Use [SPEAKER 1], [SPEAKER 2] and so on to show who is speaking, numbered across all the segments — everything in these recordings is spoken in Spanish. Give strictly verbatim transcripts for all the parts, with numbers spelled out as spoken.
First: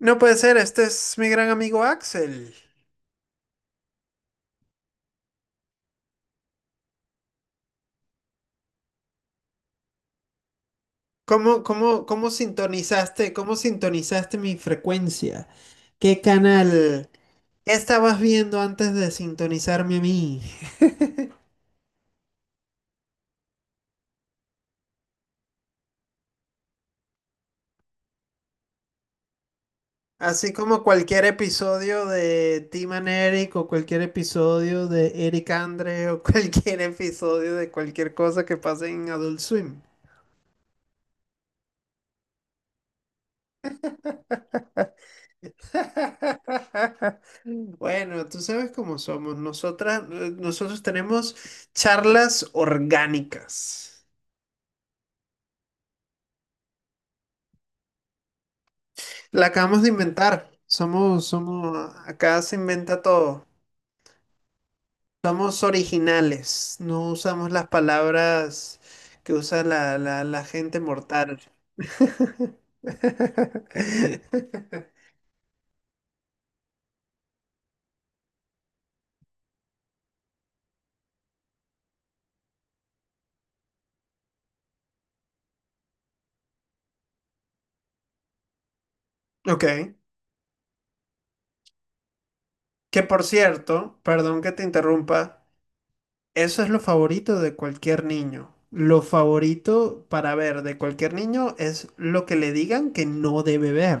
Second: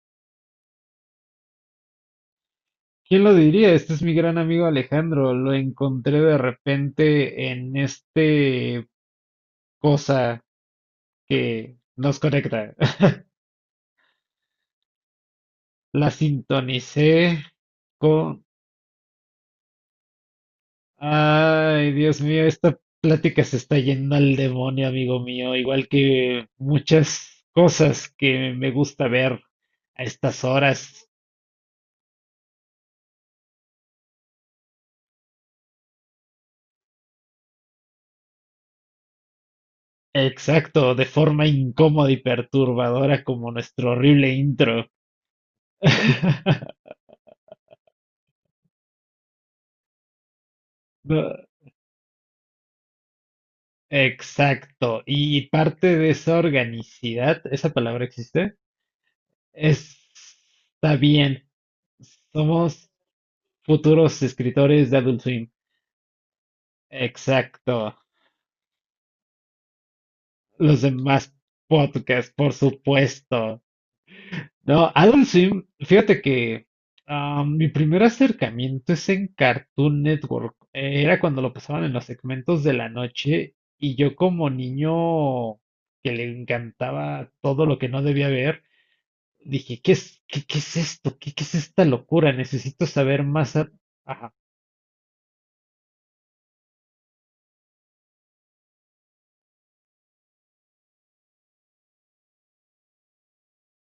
[SPEAKER 1] No puede ser, este es mi gran amigo Axel.
[SPEAKER 2] ¿Quién lo diría? Este es mi gran amigo Alejandro. Lo encontré de repente en este cosa
[SPEAKER 1] ¿Cómo,
[SPEAKER 2] que
[SPEAKER 1] cómo,
[SPEAKER 2] nos
[SPEAKER 1] cómo
[SPEAKER 2] conecta.
[SPEAKER 1] sintonizaste, cómo sintonizaste mi frecuencia?
[SPEAKER 2] La
[SPEAKER 1] ¿Qué
[SPEAKER 2] sintonicé
[SPEAKER 1] canal estabas
[SPEAKER 2] con...
[SPEAKER 1] viendo antes de sintonizarme a mí?
[SPEAKER 2] Ay, Dios mío, esta plática se está yendo al demonio, amigo mío. Igual que muchas cosas que me gusta ver a estas
[SPEAKER 1] Así como
[SPEAKER 2] horas.
[SPEAKER 1] cualquier episodio de Tim and Eric o cualquier episodio de Eric Andre o cualquier episodio de cualquier cosa que pase en Adult Swim.
[SPEAKER 2] Exacto, de forma incómoda y perturbadora como nuestro horrible intro.
[SPEAKER 1] Bueno, tú sabes cómo somos. Nosotras, eh, nosotros
[SPEAKER 2] No.
[SPEAKER 1] tenemos charlas orgánicas.
[SPEAKER 2] Exacto. Y parte de esa organicidad, ¿esa palabra existe?
[SPEAKER 1] La acabamos de
[SPEAKER 2] Es-
[SPEAKER 1] inventar.
[SPEAKER 2] Está
[SPEAKER 1] Somos,
[SPEAKER 2] bien.
[SPEAKER 1] somos, acá se
[SPEAKER 2] Somos
[SPEAKER 1] inventa todo.
[SPEAKER 2] futuros escritores de Adult Swim.
[SPEAKER 1] Somos originales. No usamos las
[SPEAKER 2] Exacto.
[SPEAKER 1] palabras que usa la, la, la gente
[SPEAKER 2] Los demás
[SPEAKER 1] mortal.
[SPEAKER 2] podcasts, por supuesto. No, Adult Swim, fíjate que ah, mi primer acercamiento es en Cartoon Network. Eh, Era cuando lo pasaban en los segmentos de la noche y yo como niño que le encantaba todo lo que no debía ver. Dije, ¿qué
[SPEAKER 1] Ok.
[SPEAKER 2] es, qué, qué es esto? ¿Qué, qué es esta locura? Necesito
[SPEAKER 1] Que por
[SPEAKER 2] saber más. a-
[SPEAKER 1] cierto,
[SPEAKER 2] Ajá,
[SPEAKER 1] perdón que te interrumpa. Eso es lo favorito de cualquier niño. Lo favorito para ver de cualquier niño es lo que le digan que no debe ver.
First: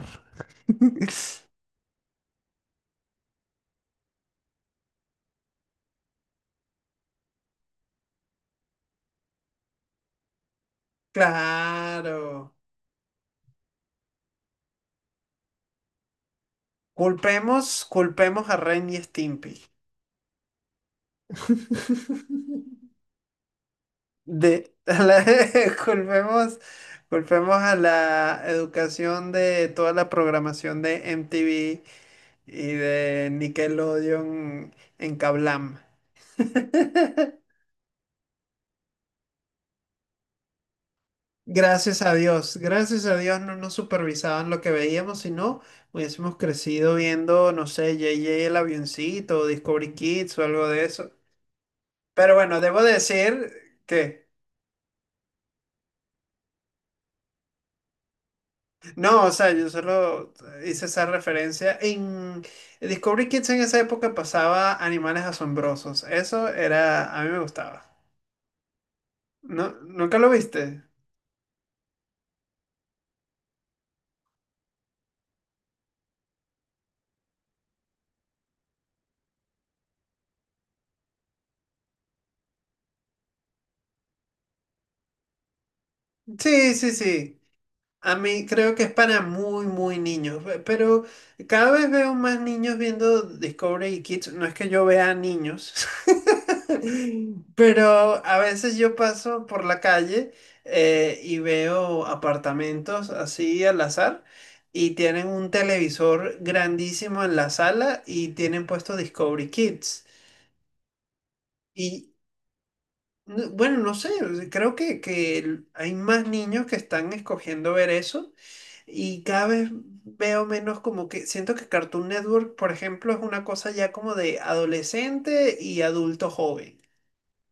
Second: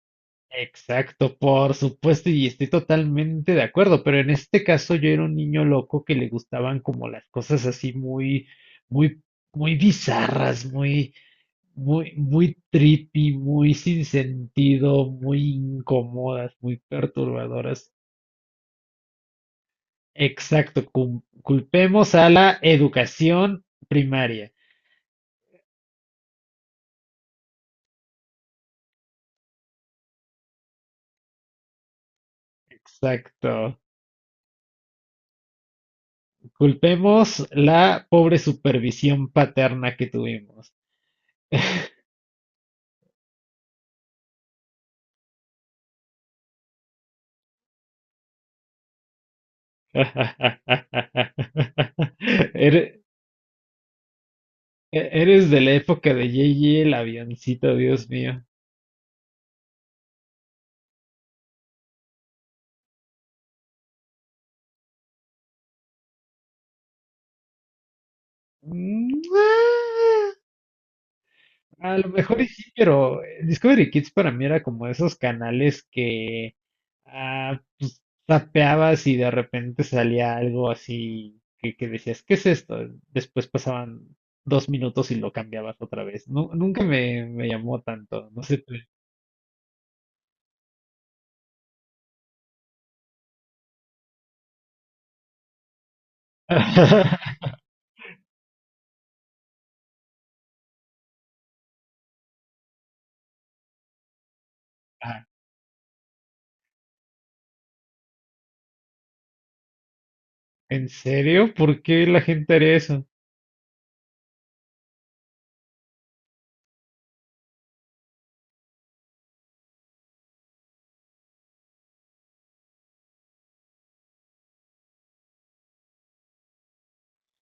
[SPEAKER 2] exacto, por supuesto, y estoy totalmente de acuerdo, pero en este caso yo era un niño loco que le gustaban como las cosas así muy, muy, muy bizarras, muy, muy,
[SPEAKER 1] Claro.
[SPEAKER 2] muy trippy, muy sin sentido, muy incómodas, muy
[SPEAKER 1] Culpemos,
[SPEAKER 2] perturbadoras.
[SPEAKER 1] culpemos a Ren y Stimpy.
[SPEAKER 2] Exacto, cul- culpemos a la educación primaria.
[SPEAKER 1] De, a la- culpemos, culpemos a la educación de toda la programación de M T V y de
[SPEAKER 2] Exacto.
[SPEAKER 1] Nickelodeon en Kablam.
[SPEAKER 2] Culpemos la pobre supervisión paterna que tuvimos.
[SPEAKER 1] Gracias a Dios, gracias a Dios no nos supervisaban lo que veíamos, sino hubiésemos crecido viendo, no sé, J J el avioncito, o Discovery Kids o algo de eso. Pero bueno, debo
[SPEAKER 2] Ere-
[SPEAKER 1] decir que
[SPEAKER 2] e- Eres de la época de J J el avioncito, Dios mío.
[SPEAKER 1] no, o sea, yo solo hice esa referencia. En Discovery Kids en esa época pasaba animales asombrosos. Eso era, a mí me gustaba. ¿No? ¿Nunca lo viste?
[SPEAKER 2] A lo mejor y sí, pero eh, Discovery Kids para mí era como esos canales que ah, pues, tapeabas y de repente salía algo así que, que decías, ¿qué es esto? Después pasaban dos minutos y lo cambiabas otra vez. Nu-
[SPEAKER 1] Sí,
[SPEAKER 2] nunca
[SPEAKER 1] sí,
[SPEAKER 2] me,
[SPEAKER 1] sí.
[SPEAKER 2] me llamó
[SPEAKER 1] A
[SPEAKER 2] tanto, no
[SPEAKER 1] mí
[SPEAKER 2] sé. Tú.
[SPEAKER 1] creo que es para muy, muy niños, pe- pero cada vez veo más niños viendo Discovery Kids. No es que yo vea niños, pero a veces yo paso por la calle eh, y veo apartamentos así al azar y
[SPEAKER 2] Ah,
[SPEAKER 1] tienen un televisor grandísimo en la sala y tienen puesto Discovery Kids.
[SPEAKER 2] ¿En serio? ¿Por qué
[SPEAKER 1] Y
[SPEAKER 2] la gente haría eso?
[SPEAKER 1] n- bueno, no sé, creo que, que hay más niños que están escogiendo ver eso y cada vez veo menos como que siento que Cartoon Network, por ejemplo, es una cosa ya como de adolescente y adulto joven.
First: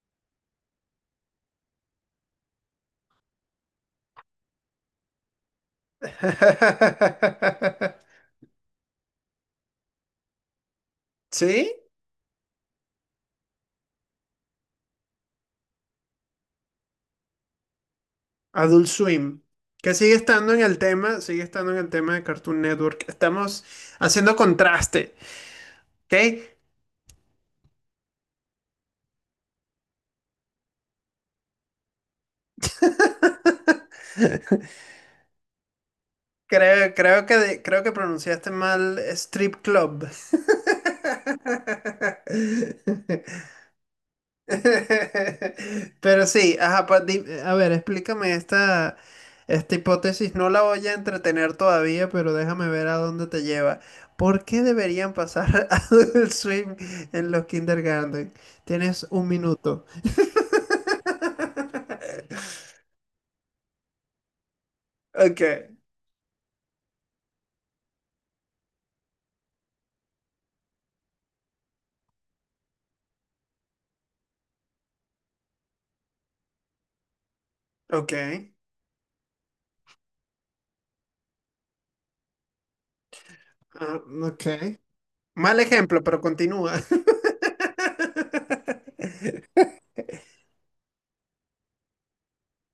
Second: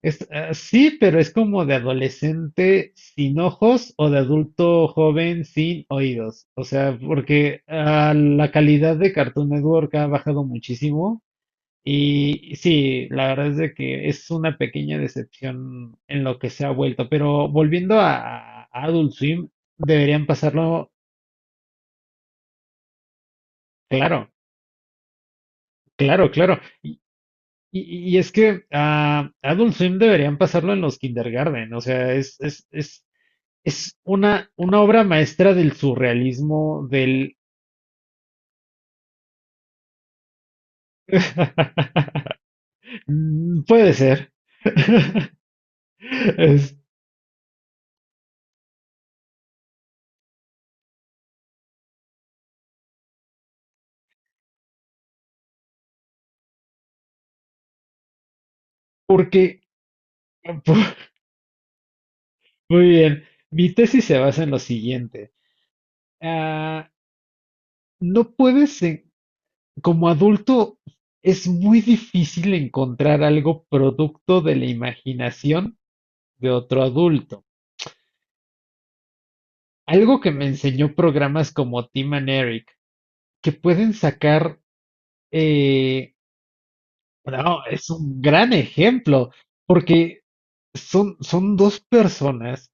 [SPEAKER 2] Es, ah, sí, pero es como de adolescente sin ojos o de adulto joven sin oídos. O sea, porque ah, la calidad de Cartoon Network ha bajado muchísimo.
[SPEAKER 1] ¿Sí?
[SPEAKER 2] Y sí, la verdad es de que es una pequeña decepción en lo que se ha vuelto. Pero volviendo a, a
[SPEAKER 1] Adult
[SPEAKER 2] Adult
[SPEAKER 1] Swim.
[SPEAKER 2] Swim,
[SPEAKER 1] Que sigue
[SPEAKER 2] deberían
[SPEAKER 1] estando en el
[SPEAKER 2] pasarlo,
[SPEAKER 1] tema, sigue estando en el tema de Cartoon Network. Estamos
[SPEAKER 2] claro,
[SPEAKER 1] haciendo contraste, ¿ok?
[SPEAKER 2] claro, claro. Y, y- y es que a Adult Swim deberían pasarlo en los kindergarten. O sea, es, es, es Es una, una obra maestra del surrealismo,
[SPEAKER 1] Creo, creo
[SPEAKER 2] del...
[SPEAKER 1] que, de- creo que pronunciaste mal Strip Club.
[SPEAKER 2] Mm, puede ser.
[SPEAKER 1] Pero sí,
[SPEAKER 2] Es
[SPEAKER 1] ajá, pa- di- a ver, explícame esta, esta hipótesis. No la voy a entretener todavía, pero déjame ver a dónde te lleva. ¿Por qué deberían pasar a Adult Swim en los kindergarten? Tienes un
[SPEAKER 2] porque,
[SPEAKER 1] minuto.
[SPEAKER 2] muy bien, mi tesis se basa en lo siguiente.
[SPEAKER 1] Ok,
[SPEAKER 2] Ah, no puedes, en- como adulto, es muy difícil encontrar algo producto de la imaginación de otro adulto.
[SPEAKER 1] ok,
[SPEAKER 2] Algo que me enseñó programas como Tim and Eric, que pueden
[SPEAKER 1] ah, ok.
[SPEAKER 2] sacar
[SPEAKER 1] Mal ejemplo,
[SPEAKER 2] eh,
[SPEAKER 1] pero continúa.
[SPEAKER 2] No, es un gran ejemplo, porque son, son dos personas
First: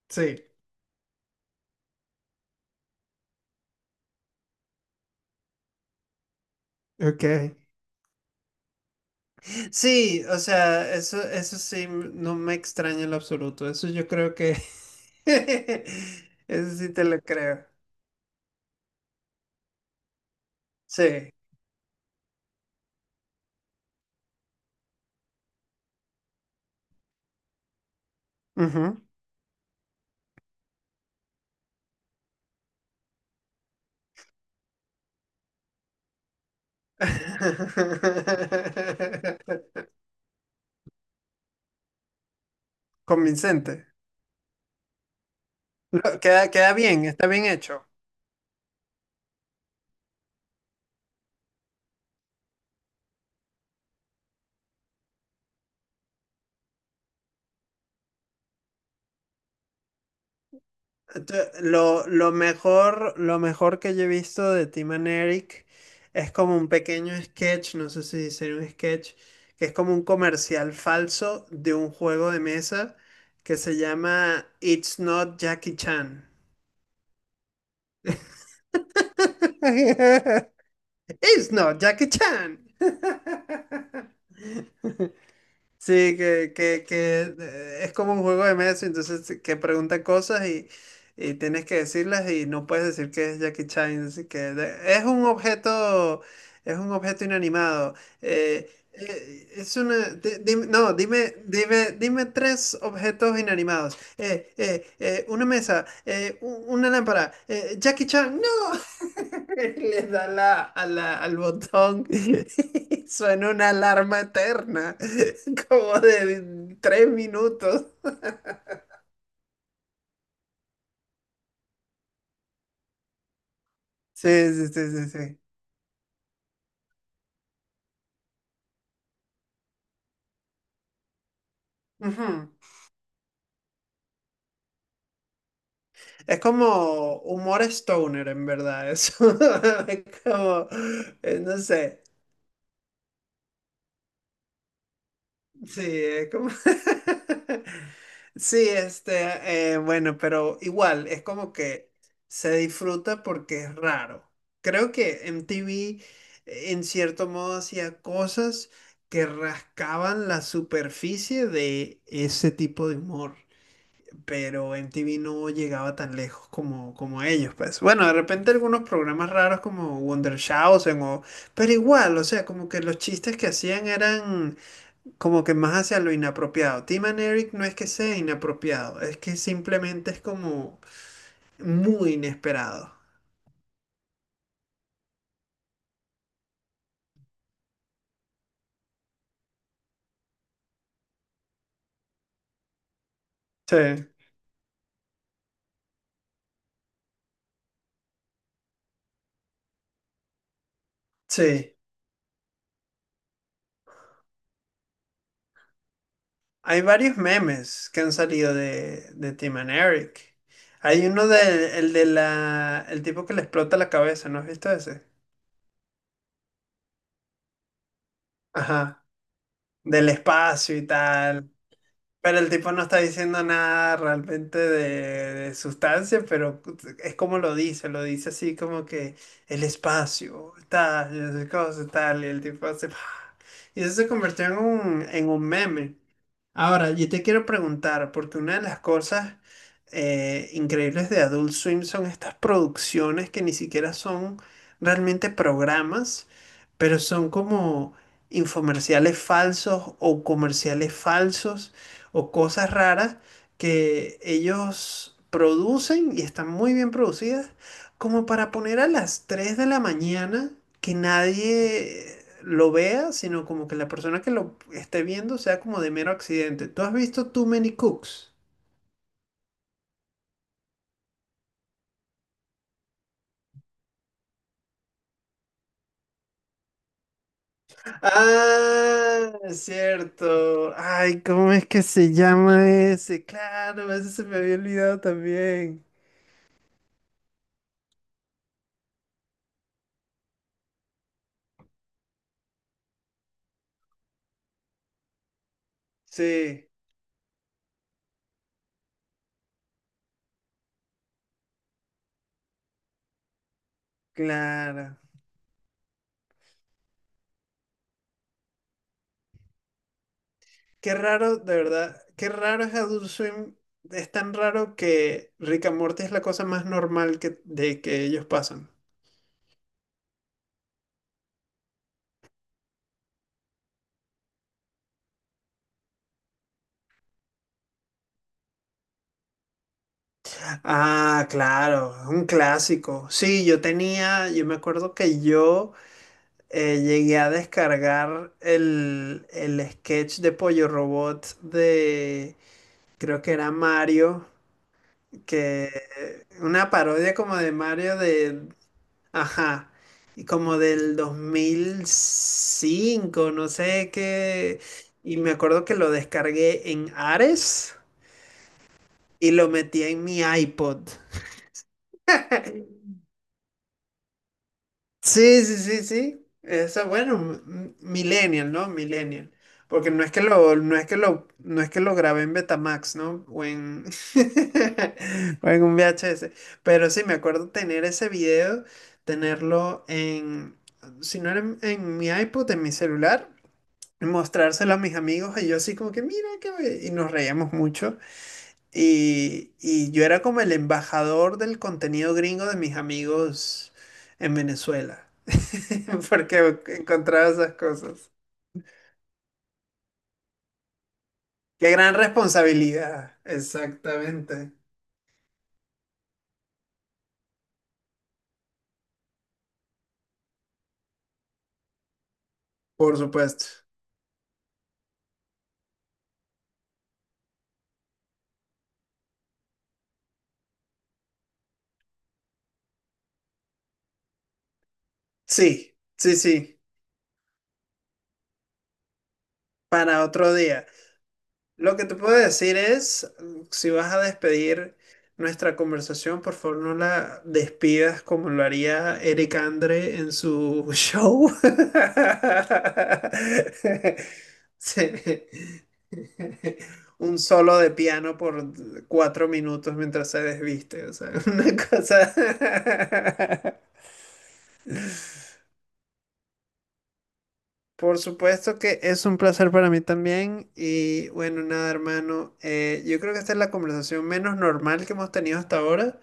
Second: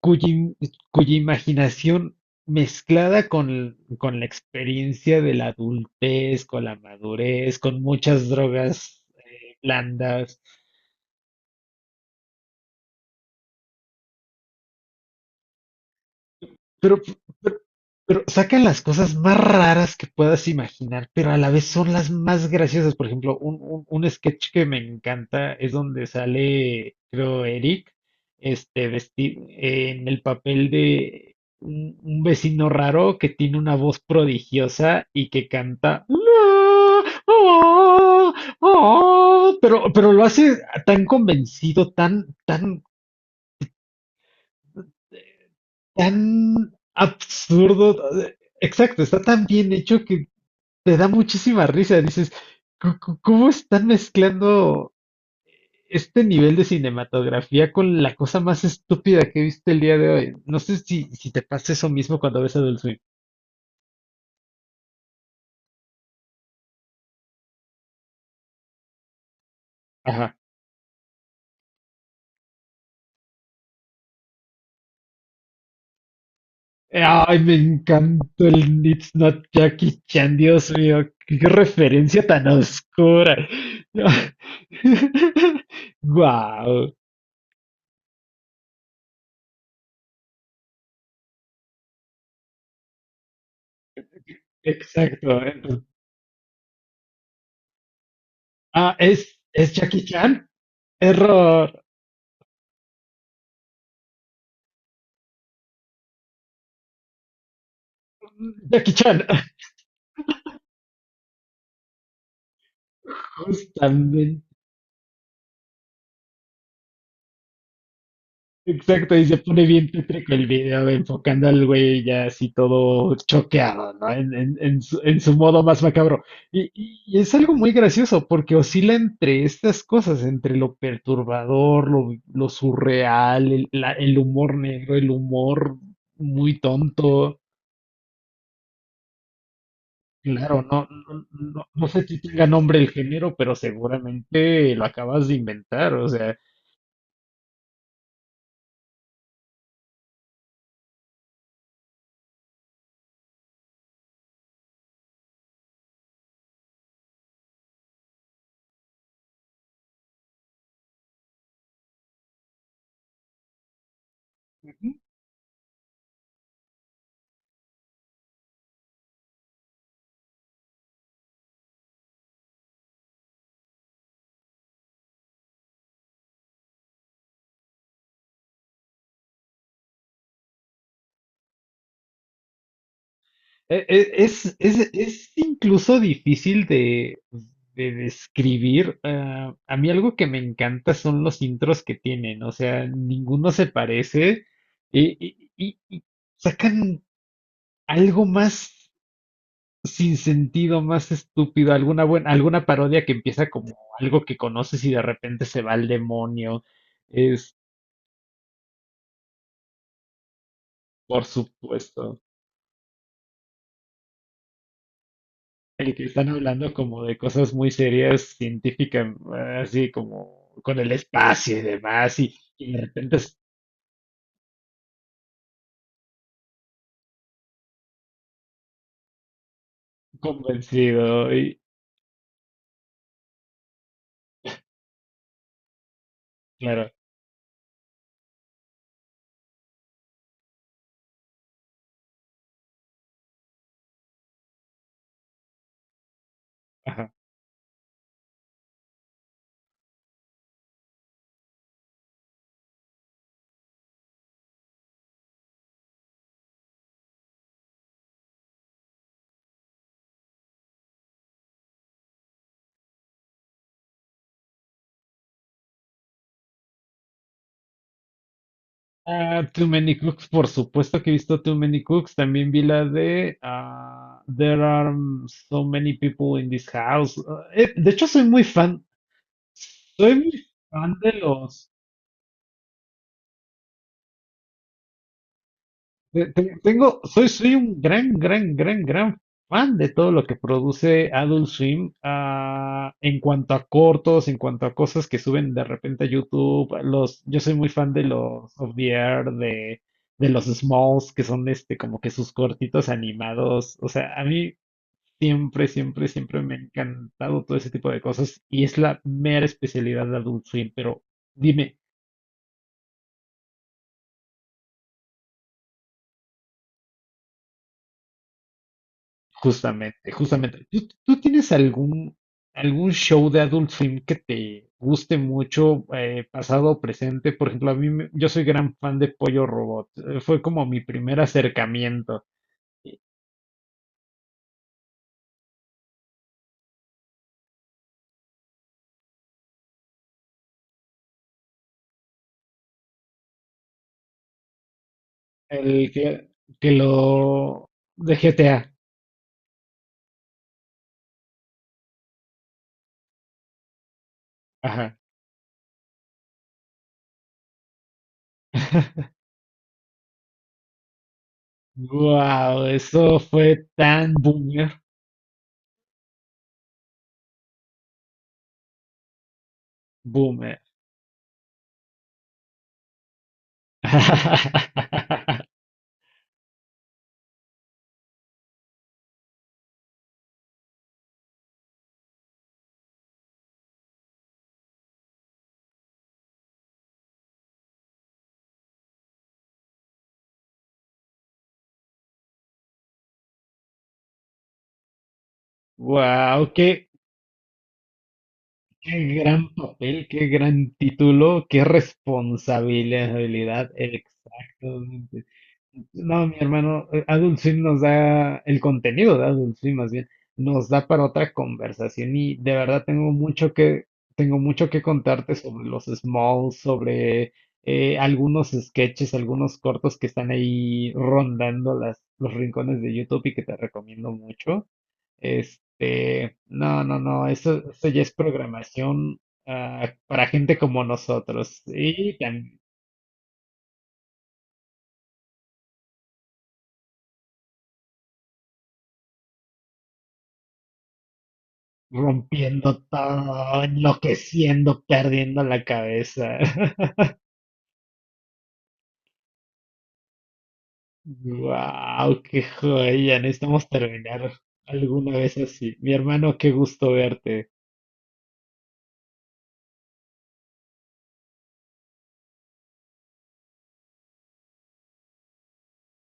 [SPEAKER 2] cuya,
[SPEAKER 1] Sí,
[SPEAKER 2] im- cuya imaginación mezclada con, con la experiencia de la adultez, con la
[SPEAKER 1] ok.
[SPEAKER 2] madurez, con muchas drogas eh,
[SPEAKER 1] Sí, o
[SPEAKER 2] blandas,
[SPEAKER 1] sea, eso, eso sí, m- no me extraña en lo absoluto. Eso yo creo que... Eso sí
[SPEAKER 2] Pero,
[SPEAKER 1] te lo
[SPEAKER 2] pero,
[SPEAKER 1] creo.
[SPEAKER 2] pero sacan las cosas más raras que puedas imaginar, pero
[SPEAKER 1] Sí.
[SPEAKER 2] a la vez son las más graciosas. Por ejemplo, un, un- un sketch que me encanta es donde sale, creo, Eric, este,
[SPEAKER 1] Ujú.
[SPEAKER 2] vestido en el papel de un, un vecino raro que tiene una voz prodigiosa y que canta. "Ah, ah, ah", pero, pero lo hace tan convencido, tan, tan
[SPEAKER 1] Convincente. Lo- Queda,
[SPEAKER 2] tan
[SPEAKER 1] queda bien, está bien hecho.
[SPEAKER 2] absurdo. eh, Exacto, está tan bien hecho que te da muchísima risa. Dices, "¿Cu- cu- ¿cómo están mezclando este nivel de cinematografía con la cosa más estúpida que he visto el día de hoy? No sé si, si te
[SPEAKER 1] Te-
[SPEAKER 2] pasa eso
[SPEAKER 1] Lo,
[SPEAKER 2] mismo
[SPEAKER 1] lo
[SPEAKER 2] cuando ves Adult Swim.
[SPEAKER 1] mejor, lo mejor que yo he visto de Tim and Eric es como un pequeño sketch, no sé si sería un sketch, que es como un
[SPEAKER 2] Ajá.
[SPEAKER 1] comercial falso de un juego de mesa que se llama It's Not Jackie Chan.
[SPEAKER 2] Ay, me encantó el It's Not Jackie Chan, Dios mío, qué
[SPEAKER 1] It's Not Jackie
[SPEAKER 2] referencia tan
[SPEAKER 1] Chan.
[SPEAKER 2] oscura.
[SPEAKER 1] Sí, que, que,
[SPEAKER 2] Wow,
[SPEAKER 1] que eh, es como un juego de mesa, entonces que pregunta cosas y, y tienes que decirlas y no puedes decir que es Jackie Chan, así que de- es un
[SPEAKER 2] exacto. eh,
[SPEAKER 1] objeto, es un objeto inanimado. Eh,
[SPEAKER 2] Ah, es,
[SPEAKER 1] eh,
[SPEAKER 2] es
[SPEAKER 1] es
[SPEAKER 2] Jackie
[SPEAKER 1] una, di-
[SPEAKER 2] Chan.
[SPEAKER 1] dime- no, dime,
[SPEAKER 2] Error.
[SPEAKER 1] dime, dime tres objetos inanimados. Eh, eh, eh, una mesa, eh, u- una lámpara, eh, Jackie Chan, no.
[SPEAKER 2] Jackie Chan.
[SPEAKER 1] Le da la, a la- al botón y suena una alarma
[SPEAKER 2] Justamente.
[SPEAKER 1] eterna, como de tres minutos.
[SPEAKER 2] Exacto, y se pone bien tétrico el video, enfocando al güey ya así todo choqueado, ¿no? En,
[SPEAKER 1] Sí,
[SPEAKER 2] en-
[SPEAKER 1] sí,
[SPEAKER 2] en
[SPEAKER 1] sí,
[SPEAKER 2] su,
[SPEAKER 1] sí,
[SPEAKER 2] en su
[SPEAKER 1] sí.
[SPEAKER 2] modo más macabro. Y, y- y es algo muy gracioso, porque oscila entre estas cosas, entre lo perturbador, lo, lo
[SPEAKER 1] Ujú.
[SPEAKER 2] surreal, el, la- el humor negro, el humor
[SPEAKER 1] Es
[SPEAKER 2] muy
[SPEAKER 1] como
[SPEAKER 2] tonto.
[SPEAKER 1] humor stoner, en verdad, eso. Es
[SPEAKER 2] Claro,
[SPEAKER 1] como,
[SPEAKER 2] no, no,
[SPEAKER 1] eh, no
[SPEAKER 2] no, no
[SPEAKER 1] sé,
[SPEAKER 2] sé si tenga nombre el género, pero seguramente lo acabas de
[SPEAKER 1] sí,
[SPEAKER 2] inventar. O
[SPEAKER 1] eh,
[SPEAKER 2] sea,
[SPEAKER 1] como... Sí, este, eh, bueno, pero igual, es como que se disfruta porque es raro. Creo que M T V eh, en cierto modo hacía cosas que rascaban la superficie de ese tipo de humor, pero
[SPEAKER 2] Ujú.
[SPEAKER 1] M T V no llegaba tan lejos como, como ellos, pues. Bueno, de repente algunos programas raros como Wondershowsen o... Pero igual, o sea, como que los chistes que hacían eran como que más hacia lo inapropiado. Tim and Eric no es que sea inapropiado, es que simplemente es como muy inesperado.
[SPEAKER 2] e- e- es, es, es incluso difícil de, de describir. Ah, a mí algo que me encanta son los intros que tienen. O sea, ninguno se
[SPEAKER 1] Sí.
[SPEAKER 2] parece y, y- y- y sacan algo más sin sentido, más estúpido,
[SPEAKER 1] Sí,
[SPEAKER 2] alguna buena, alguna parodia que empieza como algo que conoces y de repente se va al demonio.
[SPEAKER 1] hay varios memes que han salido de, de Tim and Eric. Hay
[SPEAKER 2] Por
[SPEAKER 1] uno de, el de
[SPEAKER 2] supuesto.
[SPEAKER 1] la, el tipo que le explota la cabeza, ¿no has visto ese?
[SPEAKER 2] El que están hablando como de cosas muy serias,
[SPEAKER 1] Ajá.
[SPEAKER 2] científicas, así
[SPEAKER 1] Del
[SPEAKER 2] como
[SPEAKER 1] espacio
[SPEAKER 2] con
[SPEAKER 1] y
[SPEAKER 2] el
[SPEAKER 1] tal.
[SPEAKER 2] espacio y demás, y,
[SPEAKER 1] Pero el tipo
[SPEAKER 2] y de
[SPEAKER 1] no está
[SPEAKER 2] repente es
[SPEAKER 1] diciendo nada realmente de, de sustancia, pero es como lo dice, lo dice así como que el espacio, tal, y
[SPEAKER 2] convencido.
[SPEAKER 1] esas
[SPEAKER 2] Y
[SPEAKER 1] cosas, tal, y el tipo hace... Y eso se convirtió en un, en un meme.
[SPEAKER 2] claro,
[SPEAKER 1] Ahora, yo te quiero preguntar, porque una de las cosas eh, increíbles de Adult Swim son estas producciones que ni siquiera son realmente programas, pero
[SPEAKER 2] ajá.
[SPEAKER 1] son como infomerciales falsos o comerciales falsos o cosas raras que ellos producen y están muy bien producidas como para poner a las tres de la mañana que nadie lo vea, sino como que la persona que lo esté viendo sea como de mero accidente. ¿Tú has visto Too Many Cooks?
[SPEAKER 2] Ah, Too Many Cooks, por supuesto que he visto Too Many Cooks. También vi la de ah, There are so many people in this house. Ah, eh, de hecho, soy muy fan,
[SPEAKER 1] Ah, es
[SPEAKER 2] soy muy
[SPEAKER 1] cierto.
[SPEAKER 2] fan de
[SPEAKER 1] Ay, ¿cómo es
[SPEAKER 2] los
[SPEAKER 1] que se llama ese? Claro, ese se me había olvidado también.
[SPEAKER 2] Te- te- Tengo, soy, soy un gran, gran, gran, gran fan de todo lo que produce Adult Swim, ah, en cuanto a cortos, en cuanto a cosas que suben de repente a
[SPEAKER 1] Sí,
[SPEAKER 2] YouTube. Los, yo soy muy fan de los Of the Air, de, de los Smalls, que son este, como que sus cortitos animados. O sea, a mí
[SPEAKER 1] claro.
[SPEAKER 2] siempre, siempre, siempre me ha encantado todo ese tipo de cosas y es la mera especialidad de Adult Swim.
[SPEAKER 1] Qué
[SPEAKER 2] Pero
[SPEAKER 1] raro, de
[SPEAKER 2] dime,
[SPEAKER 1] verdad. Qué raro es Adult Swim. Es tan raro que Rick and Morty es la cosa más normal que, de que ellos pasan.
[SPEAKER 2] justamente, justamente. ¿Tú, tú tienes algún, algún show de Adult Swim que te guste mucho, eh, pasado o presente? Por ejemplo, a mí, me- yo soy gran fan de Pollo Robot. Eh, Fue como mi primer
[SPEAKER 1] Ah, claro,
[SPEAKER 2] acercamiento.
[SPEAKER 1] un clásico. Sí, yo tenía, yo me acuerdo que yo eh, llegué a descargar el, el sketch de Pollo Robot de, creo que era Mario, que
[SPEAKER 2] El
[SPEAKER 1] eh,
[SPEAKER 2] que,
[SPEAKER 1] una
[SPEAKER 2] que
[SPEAKER 1] parodia como de
[SPEAKER 2] lo...
[SPEAKER 1] Mario
[SPEAKER 2] de
[SPEAKER 1] de,
[SPEAKER 2] G T A.
[SPEAKER 1] ajá, y como del dos mil cinco, no sé qué,
[SPEAKER 2] Ajá.
[SPEAKER 1] y me acuerdo que lo descargué en Ares y lo metí en mi iPod.
[SPEAKER 2] Wow, eso fue tan boomer,
[SPEAKER 1] Sí, sí, sí, sí. Eso, bueno, m- millennial, ¿no? Millennial. Porque no es que lo,
[SPEAKER 2] boomer.
[SPEAKER 1] no es que lo, no es que lo grabé en Betamax, ¿no? O en, o en un V H S. Pero sí, me acuerdo tener ese video, tenerlo en, si no era en, en mi iPod, en mi celular, y mostrárselo a mis amigos y yo así como que, mira, qué be-". Y nos reíamos mucho. Y, y yo era como el embajador del contenido gringo de mis amigos en Venezuela.
[SPEAKER 2] Wow,
[SPEAKER 1] Porque
[SPEAKER 2] qué,
[SPEAKER 1] encontraba esas cosas.
[SPEAKER 2] qué gran papel, qué gran título, qué
[SPEAKER 1] Qué gran responsabilidad.
[SPEAKER 2] responsabilidad,
[SPEAKER 1] Exactamente.
[SPEAKER 2] exactamente. No, mi hermano, eh, Adult Swim nos da el contenido de Adult Swim, más bien, nos da para otra conversación y de verdad
[SPEAKER 1] Por
[SPEAKER 2] tengo
[SPEAKER 1] supuesto.
[SPEAKER 2] mucho que tengo mucho que contarte sobre los Smalls, sobre eh, algunos sketches, algunos cortos que están ahí rondando las, los rincones de YouTube y que te recomiendo mucho.
[SPEAKER 1] Sí, sí,
[SPEAKER 2] Este,
[SPEAKER 1] sí.
[SPEAKER 2] no, no, no, eso, eso ya es programación ah,
[SPEAKER 1] Para
[SPEAKER 2] para
[SPEAKER 1] otro
[SPEAKER 2] gente
[SPEAKER 1] día.
[SPEAKER 2] como nosotros.
[SPEAKER 1] Lo que te puedo
[SPEAKER 2] Y
[SPEAKER 1] decir
[SPEAKER 2] tan-
[SPEAKER 1] es, si vas a despedir nuestra conversación, por favor no la despidas como lo haría Eric Andre en su show.
[SPEAKER 2] rompiendo todo,
[SPEAKER 1] Sí.
[SPEAKER 2] enloqueciendo, perdiendo la cabeza.
[SPEAKER 1] Un solo de piano por cuatro minutos mientras se desviste, o sea, una cosa.
[SPEAKER 2] Wow, qué joya, necesitamos terminar alguna vez así. Mi hermano, qué gusto verte
[SPEAKER 1] Por supuesto que es un placer para mí también y bueno, nada hermano, eh, yo creo que esta es la conversación menos normal que hemos tenido hasta ahora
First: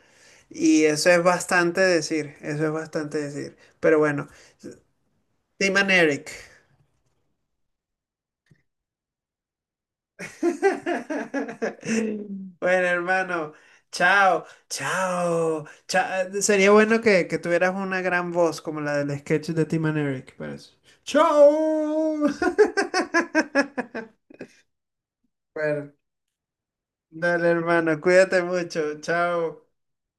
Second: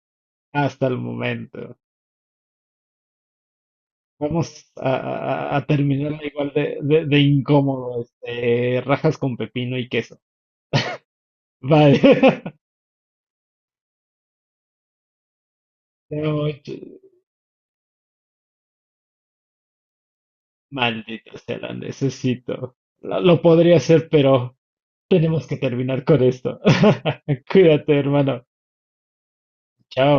[SPEAKER 1] y
[SPEAKER 2] hasta el
[SPEAKER 1] eso es
[SPEAKER 2] momento.
[SPEAKER 1] bastante decir, eso es bastante decir. Pero bueno,
[SPEAKER 2] Vamos a, a- a- a
[SPEAKER 1] Team and
[SPEAKER 2] terminar
[SPEAKER 1] Eric.
[SPEAKER 2] igual de, de, de incómodo, este, rajas con pepino y queso. Vale.
[SPEAKER 1] Bueno hermano, chao, chao, cha- eh, sería
[SPEAKER 2] Chao,
[SPEAKER 1] bueno que, que tuvieras una gran voz como la del sketch de Team and Eric, pero eso.
[SPEAKER 2] maldito, sea, la
[SPEAKER 1] Chao.
[SPEAKER 2] necesito. Lo, lo podría hacer, pero tenemos que
[SPEAKER 1] Bueno.
[SPEAKER 2] terminar con esto.
[SPEAKER 1] Dale,
[SPEAKER 2] Cuídate,
[SPEAKER 1] hermano, cuídate
[SPEAKER 2] hermano.
[SPEAKER 1] mucho. Chao.
[SPEAKER 2] Chao.